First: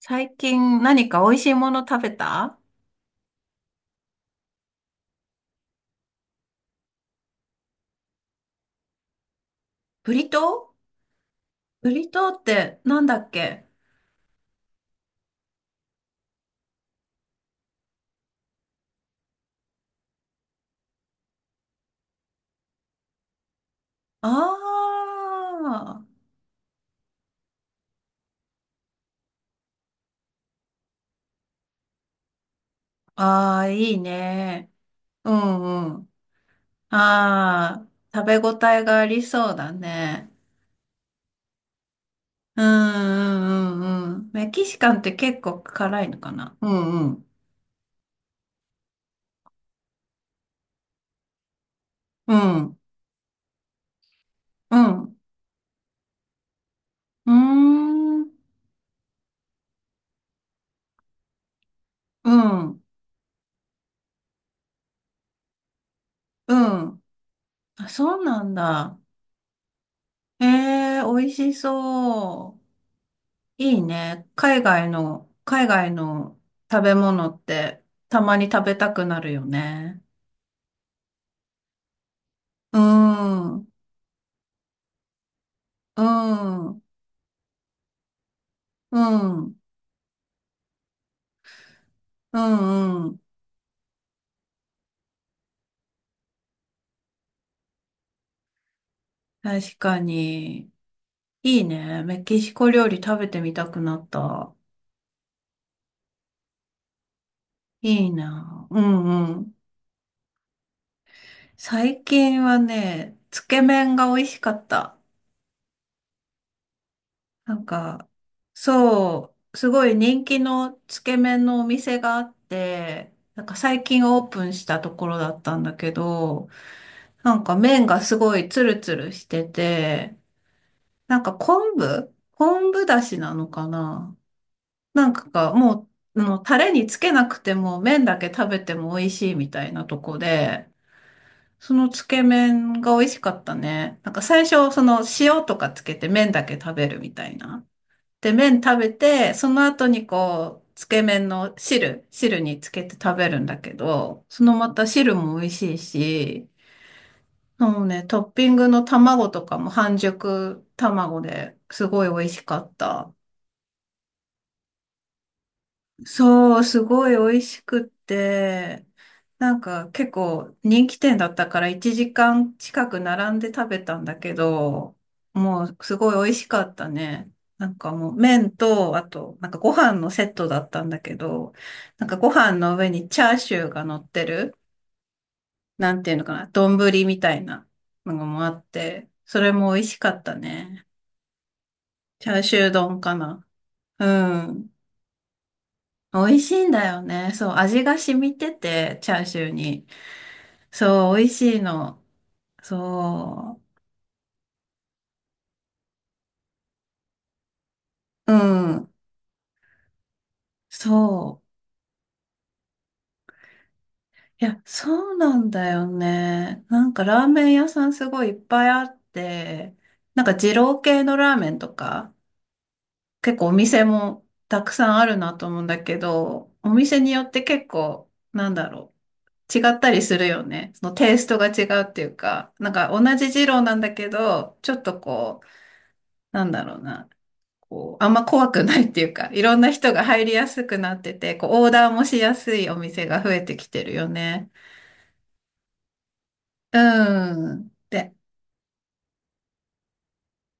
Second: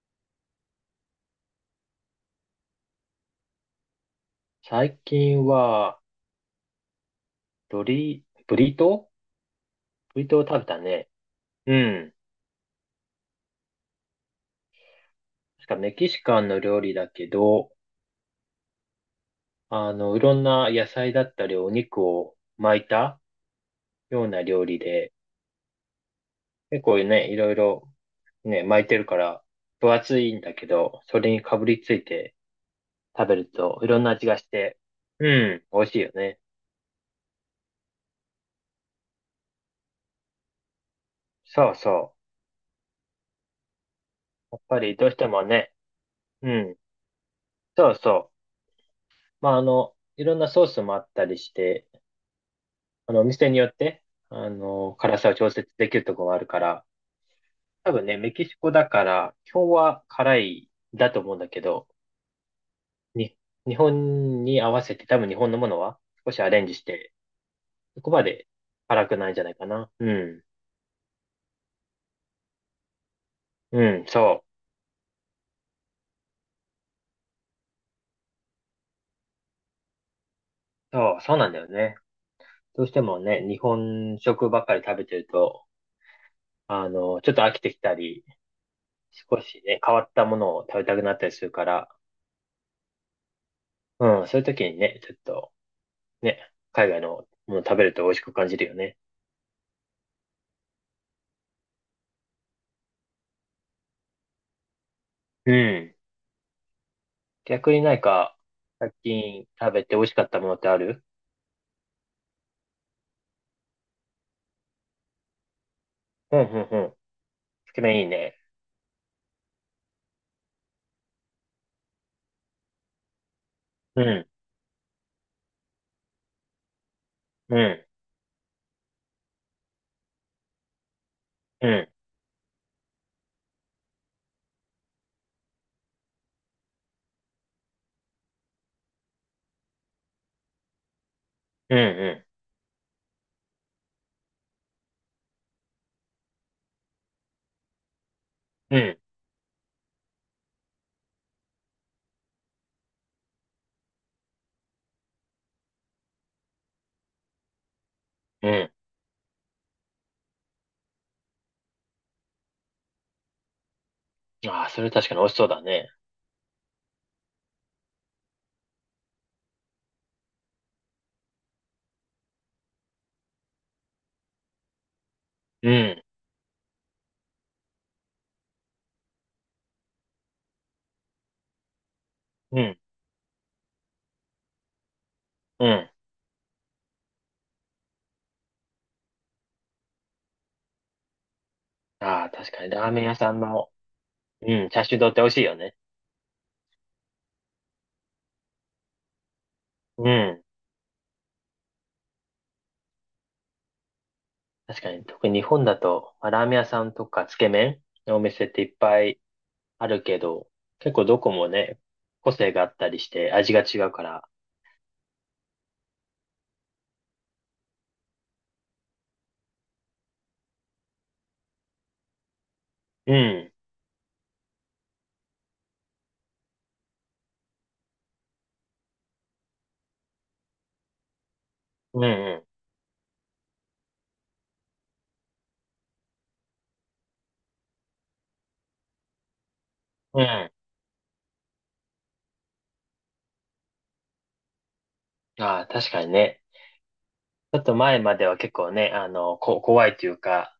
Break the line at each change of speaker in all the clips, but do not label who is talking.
最近何か美味しいもの食べた？
最近は、ブリ、ブリトー
ブ
ブリ
リ
トーを食べ
トー。
たね。う
ブリ
ん。
トーってなんだっけ？
確かメキシカンの料理だけど、いろんな野菜だったりお肉を巻いたような料理
あ
で、
あー、
結構ね、いろいろね、巻いてるから分厚いんだけど、それにかぶりついて食べる
ああ、
とい
いい
ろんな味がし
ね。
て、う
う
ん、美味
ん
し
う
いよ
ん。
ね。
ああ食べ応えがありそうだね。
そうそ
うんうんうんうん。メ
う。やっ
キシ
ぱ
カ
り
ンっ
どう
て
して
結
も
構
ね、
辛いのか
う
な。う
ん、
んうん。
そうそう。まあ、いろんなソースもあったりして、
うん。
お店によって、
うん。
辛さを調節できるところもあるから、
うーん、
多分ね、
うん
メキシコだから、基本は辛いだと思うんだけど、
うん。うん
に、日本に合わせて、多分日本のものは少しア
う
レンジし
ん。
て、
あ、
そこ
そ
ま
うな
で
んだ。
辛くないんじゃないかな。うん。
ええ美味しそう。い
う
い
ん、
ね。
そ
海外の食べ物ってたまに食べたくなるよね。
う。そうなんだよね。
う
どうしてもね、
ん、う
日
ん、
本食ばっかり食べてると、
うん、う
ちょっと飽きてきたり、少しね、変わったものを食べたくなったりするから、
ん、うん。
うん、そういう時にね、ちょっと、ね、海外のもの食べると美味しく感じるよね。
確かに。いいね。メキシコ料理食べてみたくなった。
うん。逆になん
いい
か、
な。う
最
ん、う
近
ん。
食べて美味しかったものってある？
最近はね、つけ麺が美味しかった。
うん、うん、うん。
なん
つけ麺いい
か、
ね。
そう、すごい人気のつけ麺のお店があって、なんか最
う
近オー
ん、
プンしたところだったんだけど、なん
う
か麺
ん、
がすごいツルツルしてて、なんか
う
昆
ん、
布昆布だしなのかな。なんかがもう、タレにつけなくても麺だけ食べても美味しいみたいなとこで、そ
う
のつけ
ん、
麺が美味しかったね。なんか最初、その塩とかつけて麺だけ食べるみたいな。で、麺
う
食
ん、う
べ
ん、
て、その後にこう、つけ麺の汁につけて食べるんだけど、そのまた汁も美味しいし、もうね、トッピ
う
ング
ん。
の卵とかも半熟卵ですごい美味しかった。
ああ、それ確かに美味しそうだね。
そう、すごい美味しくって、なんか結構人気店だったから1時間近く並んで食べたんだけど、も
う
うす
ん、
ごい美味しかったね。なんかもう麺と、あとなんかご飯のセットだったんだけど、なんかご飯
う
の
ん、
上にチャーシューが乗ってる、
うん。
なんていうのかな、丼みたいなのもあって、それも美味しかったね。
あ
チ
あ、
ャー
確
シ
か
ュー
にラー
丼
メン
か
屋さん
な。
の、
う
うん、
ん。
チャーシュー丼って美味しいよね。
美味しいんだよね。そう、味が染みてて、チャーシューに。
うん。
そう、美味しいの。そ
確かに、特に日本だと、まあラーメン屋さんとかつけ麺のお
う、う
店っていっ
ん、
ぱいあるけど、結構どこ
そ
も
う。
ね、個性があったりして味が違うから、
いや、そうなんだよね。なんかラーメン屋さんすごいいっぱいあって、なんか二郎系のラーメンとか、
う
結構お
ん。
店もたくさんあるなと思うんだけど、お店によって結構、なんだろう。違ったりするよね。そのテイストが違うっ
う
て
ん
いう
うん。
か、なんか同じ二郎なんだけど、ちょっとこう、なんだろうな。こう、あんま怖くないっていうか、いろんな人が
う
入りや
ん。
すくなってて、こう、オーダーもしやすいお店が増えてきてるよね。
ああ、確かにね。
う
ちょっ
ん。
と前
で、
までは結構ね、怖いというか、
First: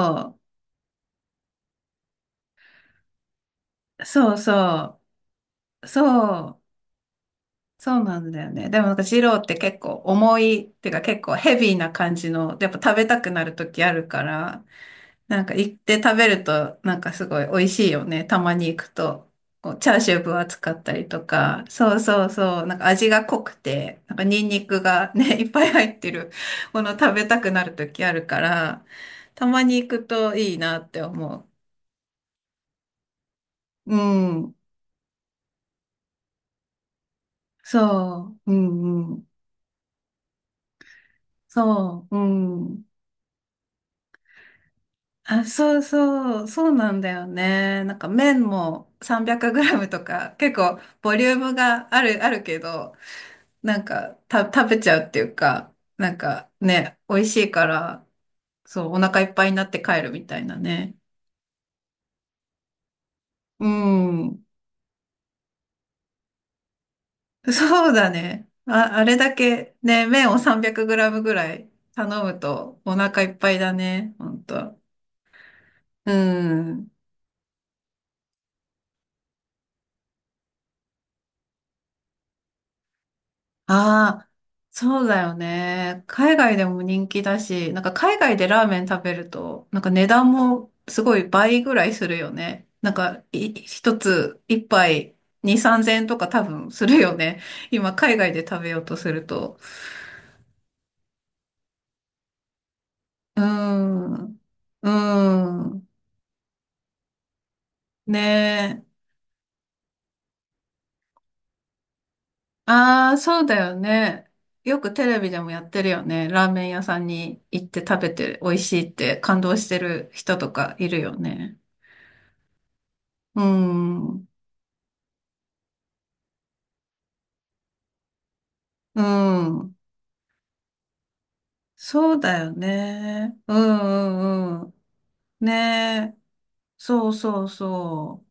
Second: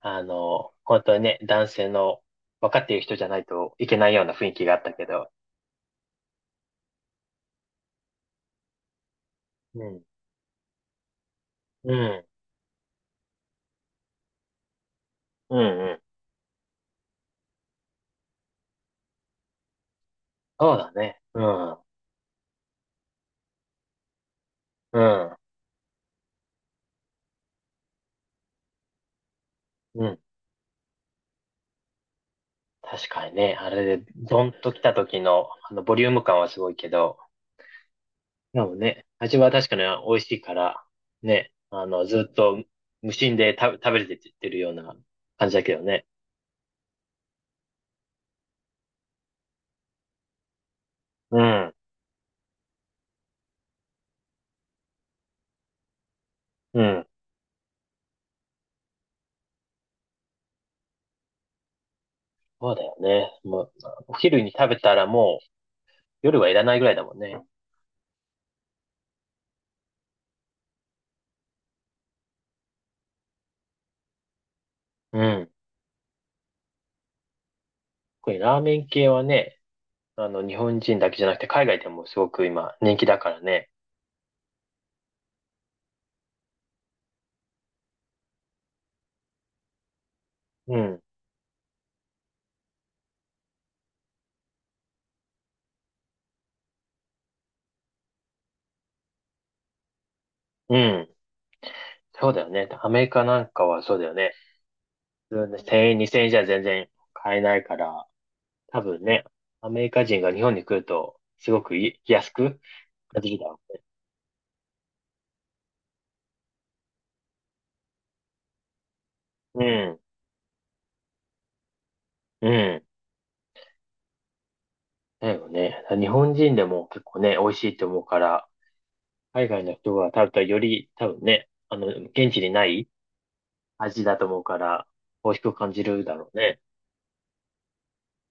本当にね、男性の分かっている人じゃないといけ
う、
ないような
そう
雰囲気があった
そ
けど。
う、そう、そうなんだよね。でもなんか二郎って結
う
構
ん。
重い、っていうか結構ヘビーな
う
感
ん。
じの、やっぱ食べたくなる時あるから、なんか
うん
行っ
う
て
ん。
食べると、なんかすごい美味しいよね。たまに行くと。こうチャーシュー分厚か
そう
っ
だ
たり
ね。
と
う
か。
ん。
そうそうそう。なんか味が濃くて、なんかニンニク
う
が
ん。
ね、いっぱい入ってるもの食べたくなる時あるから、たまに行く
うん。
といいなって思
確かにね、あ
う。う
れで、ドン
ん。
と来た時の、ボリューム感はすごいけど、
そう。う
でもね、
んうん。
味は確かに美味しいから、ね、
そう。う
ずっと
ん。
無心で食べれてってるような
あ、
感じだけ
そう
どね。
そう。そうなんだよね。なんか麺も 300g とか結構ボリュー
う
ム
ん。
があるけど、なんか、食べちゃうっていうか、なんか
う
ね、
ん。
美味しいから、そう、お腹いっぱいになって帰るみたいなね。
そうだよね。も
う
う、お昼
ん。
に食べたらもう夜はいらないぐらいだもんね。
そうだね。あ、あれだけね、麺を 300g ぐらい頼むとお腹いっぱいだね、ほんと。
うん。
うん。
これラーメン系はね、日本人だけじゃなくて海外でもすごく今人気だからね。
ああ、そうだよね。海外でも人気だし、なんか海外でラーメン食べると、なんか値段も
う
す
ん。
ごい倍ぐらいするよね。なんか、い、一つ、一杯、二、三千円とか多分するよね。今、海外で食べようとすると。
うん。そうだよね。アメリカ
う
な
ー
んかはそうだよ
ん。
ね。
うー
普通の
ん。
1000円、2000円じゃ全然買えないから、
ね
多分
え。
ね、アメリカ人が日本に来ると、すごく安く
ああ、
感じる
そう
だ
だ
ろ
よね。よくテレビでもやってるよね。ラーメン屋さんに行って食べて美味しいって感動
う。う
して
ん。
る人とかいるよね。
うん。
うん。
だよね。日本人でも結構ね、美味しいって思うから、
う
海外の
ん。
人が食べたらより多分ね、
そう
現
だ
地に
よ
ない
ね。う
味だと思う
ん
か
うんう
ら、美味し
ん。ね
く感じるだ
え。
ろうね。
そうそうそう。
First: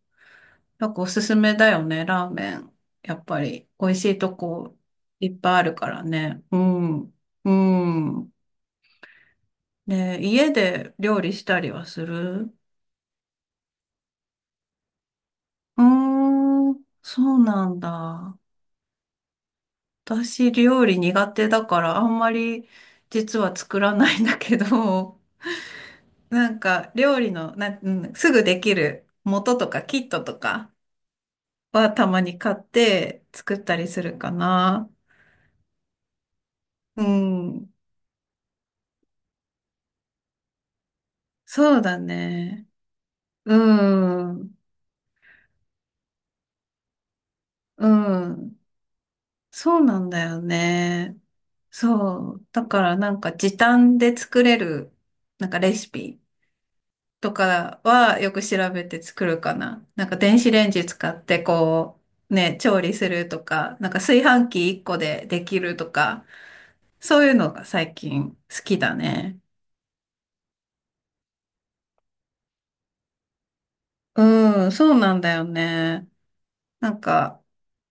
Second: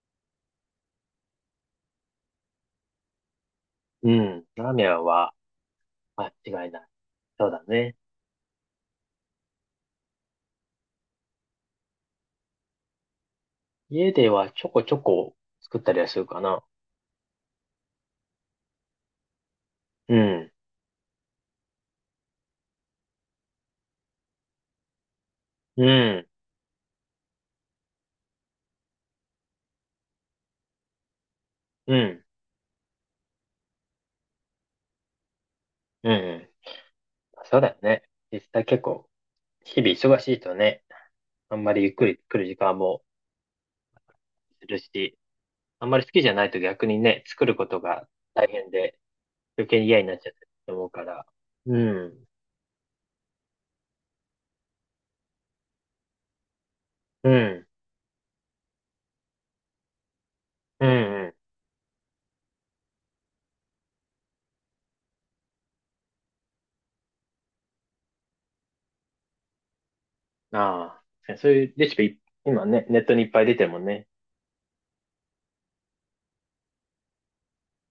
なんかおすすめだよね、ラーメン。やっぱり、美味し
う
いと
ん。ラー
こ
メン
い
は
っぱいあるから
間
ね。う
違いない。
ん。
そう
う
だね。
ん。ねえ、家で料理したりはする？
家ではちょこちょこ作っ
うー
たりはするかな。
ん、そうなんだ。
う
私、
ん。
料理苦手だから、あんまり実は作らないんだけど。
うん。
なんか料理のなん、うん、すぐできる元とかキットとかは
う
たま
ん。
に買って作ったりするかな。
うん。
う
そうだ
ん。
よね。実際結構、日々忙しいとね、あんま
そう
りゆっ
だ
くり作る時
ね。
間も
うん。
するし、あんまり好きじゃないと逆にね、作ることが
う
大
ん。
変で、余
そ
計
う
に
な
嫌に
ん
なっ
だ
ちゃって
よ
ると思うか
ね。
ら。うん。
そう。だからなんか時短で作れるなんかレシピ
う
と
ん。
かはよく調べて作るかな。なんか電子レンジ
うん
使っ
う
てこうね、調理するとか、なんか炊飯器1個でできるとか。そういうのが最近好きだね。
ん。ああ、そういうレシピ、今ね、ネットにいっぱい出てるもんね。
うん、そうなんだよね。なんか、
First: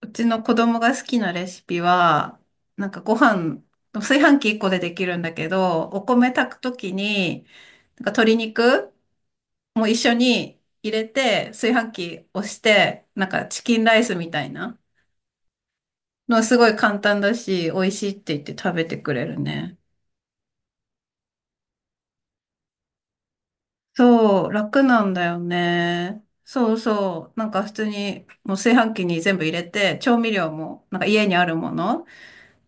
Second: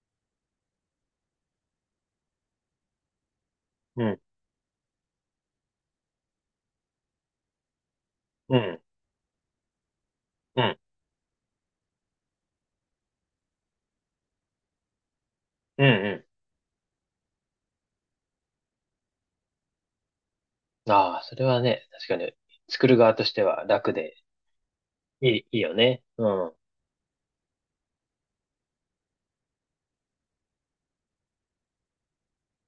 うちの子供が好きなレシピは、なんかご飯、
う
炊
ん、
飯器一個でできるんだけど、お米炊くときに、なんか鶏
うん、
肉も一緒に
うん、
入れて、炊飯器押して、なんかチキンライスみたいな
うん、う
のはすごい簡単だし、美味しいって言って食べてくれるね。
ん。ああ、それはね、確かに、作る側としては楽で、
そう、楽なんだ
い
よ
い、いいよね。
ね。
うん、うん、
そうそう。なんか普通に、もう炊飯器に全部入れて、調味料も、なんか家にあるもの、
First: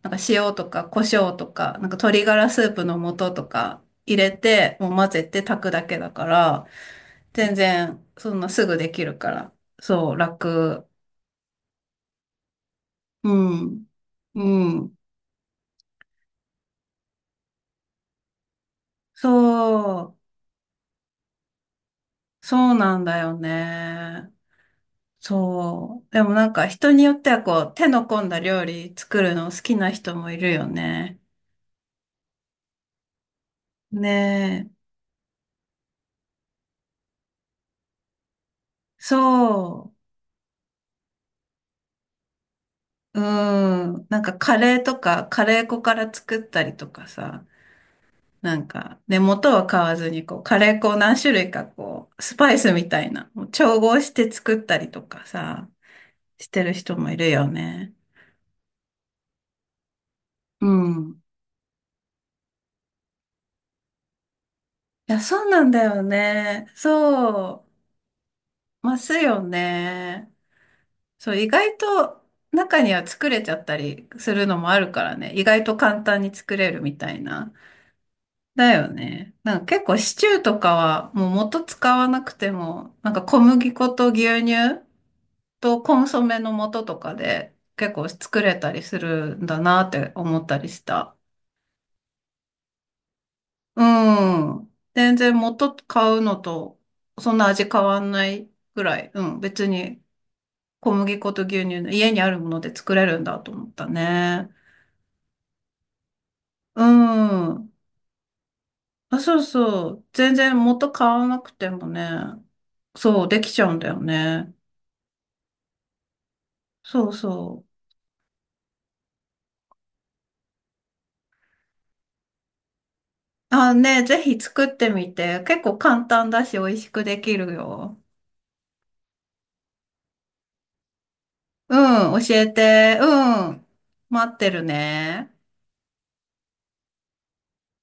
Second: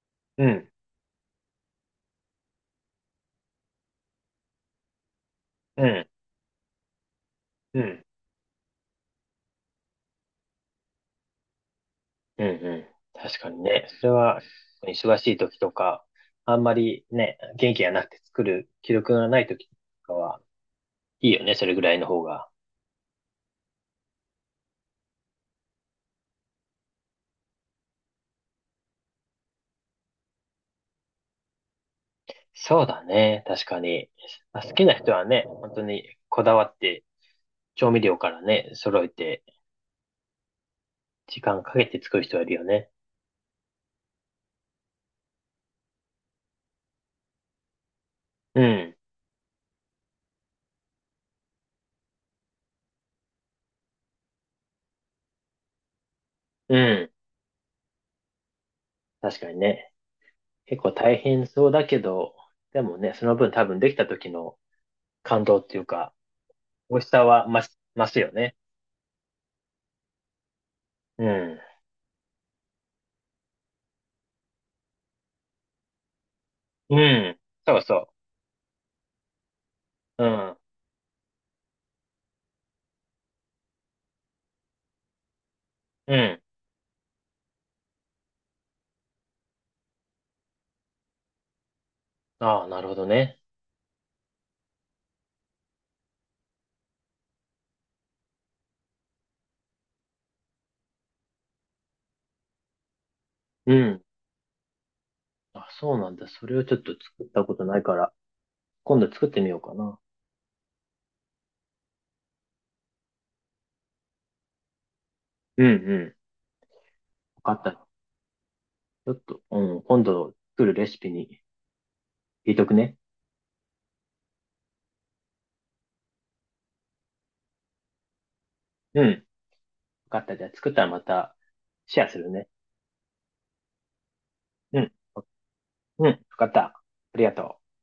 なんか
う
塩と
ん、
か胡椒とか、なんか鶏ガラスープの素とか入れて、もう混ぜて炊くだけだか
う
ら、全
ん、
然、そんなすぐできるから。そう、楽。
うん、うん。
う
確かに
ん。
ね、それは、
うん。
忙しい時とか、あんまりね、元気がなくて作る気力
そ
がない時とか
う、
は、いいよね、それぐらいの方が。
そうなんだよね。そう。でもなんか人によってはこう手の込んだ料理作るの好きな人もいるよね。
そうだね、確か
ね
に。まあ好
え。
きな人はね、本当にこだわって、調味料からね、揃えて、
そ
時間かけて作る人はいるよね。
う。うん。なんかカレーとかカレー粉から作ったりとかさ。な
う
ん
ん。
か、で、元は買わずにこうカレー粉を何種類かこうスパイスみたいなもう調合して作ったりとかさ、してる
う
人
ん。
もいるよね。
確かにね。
う
結構大
ん。
変そうだけど、でもね、その分多分できた時の
いや、そ
感
う
動
な
っ
ん
てい
だ
う
よ
か、
ね。
美味しさは増
そ
し、増すよね。
う。ますよね。
う
そう、意
ん。
外と中には作れちゃったりするのもあるからね。意外と簡単に作れるみ
う
たい
ん。
な。
そうそ
だよね。なんか結構シ
う。
チ
う
ューと
ん。
かはもう元使わなくても、なんか小麦粉と牛乳とコン
う
ソメ
ん。
の素とかで結構作れたりするんだなって思ったりした。
ああ、なるほどね。
うん。全然元買うのとそんな味変わんないぐらい。うん。別に小麦粉と牛乳の家にあるもので作れるんだと思っ
う
た
ん。
ね。
あ、そうなんだ。それをちょっ
う
と作ったこと
ん。
ないから、今度
あ、
作っ
そ
て
う
みようか
そ
な。
う。全然元買わなくてもね。そう、できちゃうんだよね。
うんうん。
そう
わ
そ
かっ
う。
た。ちょっと、うん、今度作るレシピに入れとくね。
あ、ね、ぜひ作ってみて。結構簡単だし、美味しくできるよ。
うん。わかった。じゃあ作ったらまた
う
シェアす
ん、
る
教え
ね。
て。うん。待ってる
うん。
ね。
うん、わかった。ありがとう。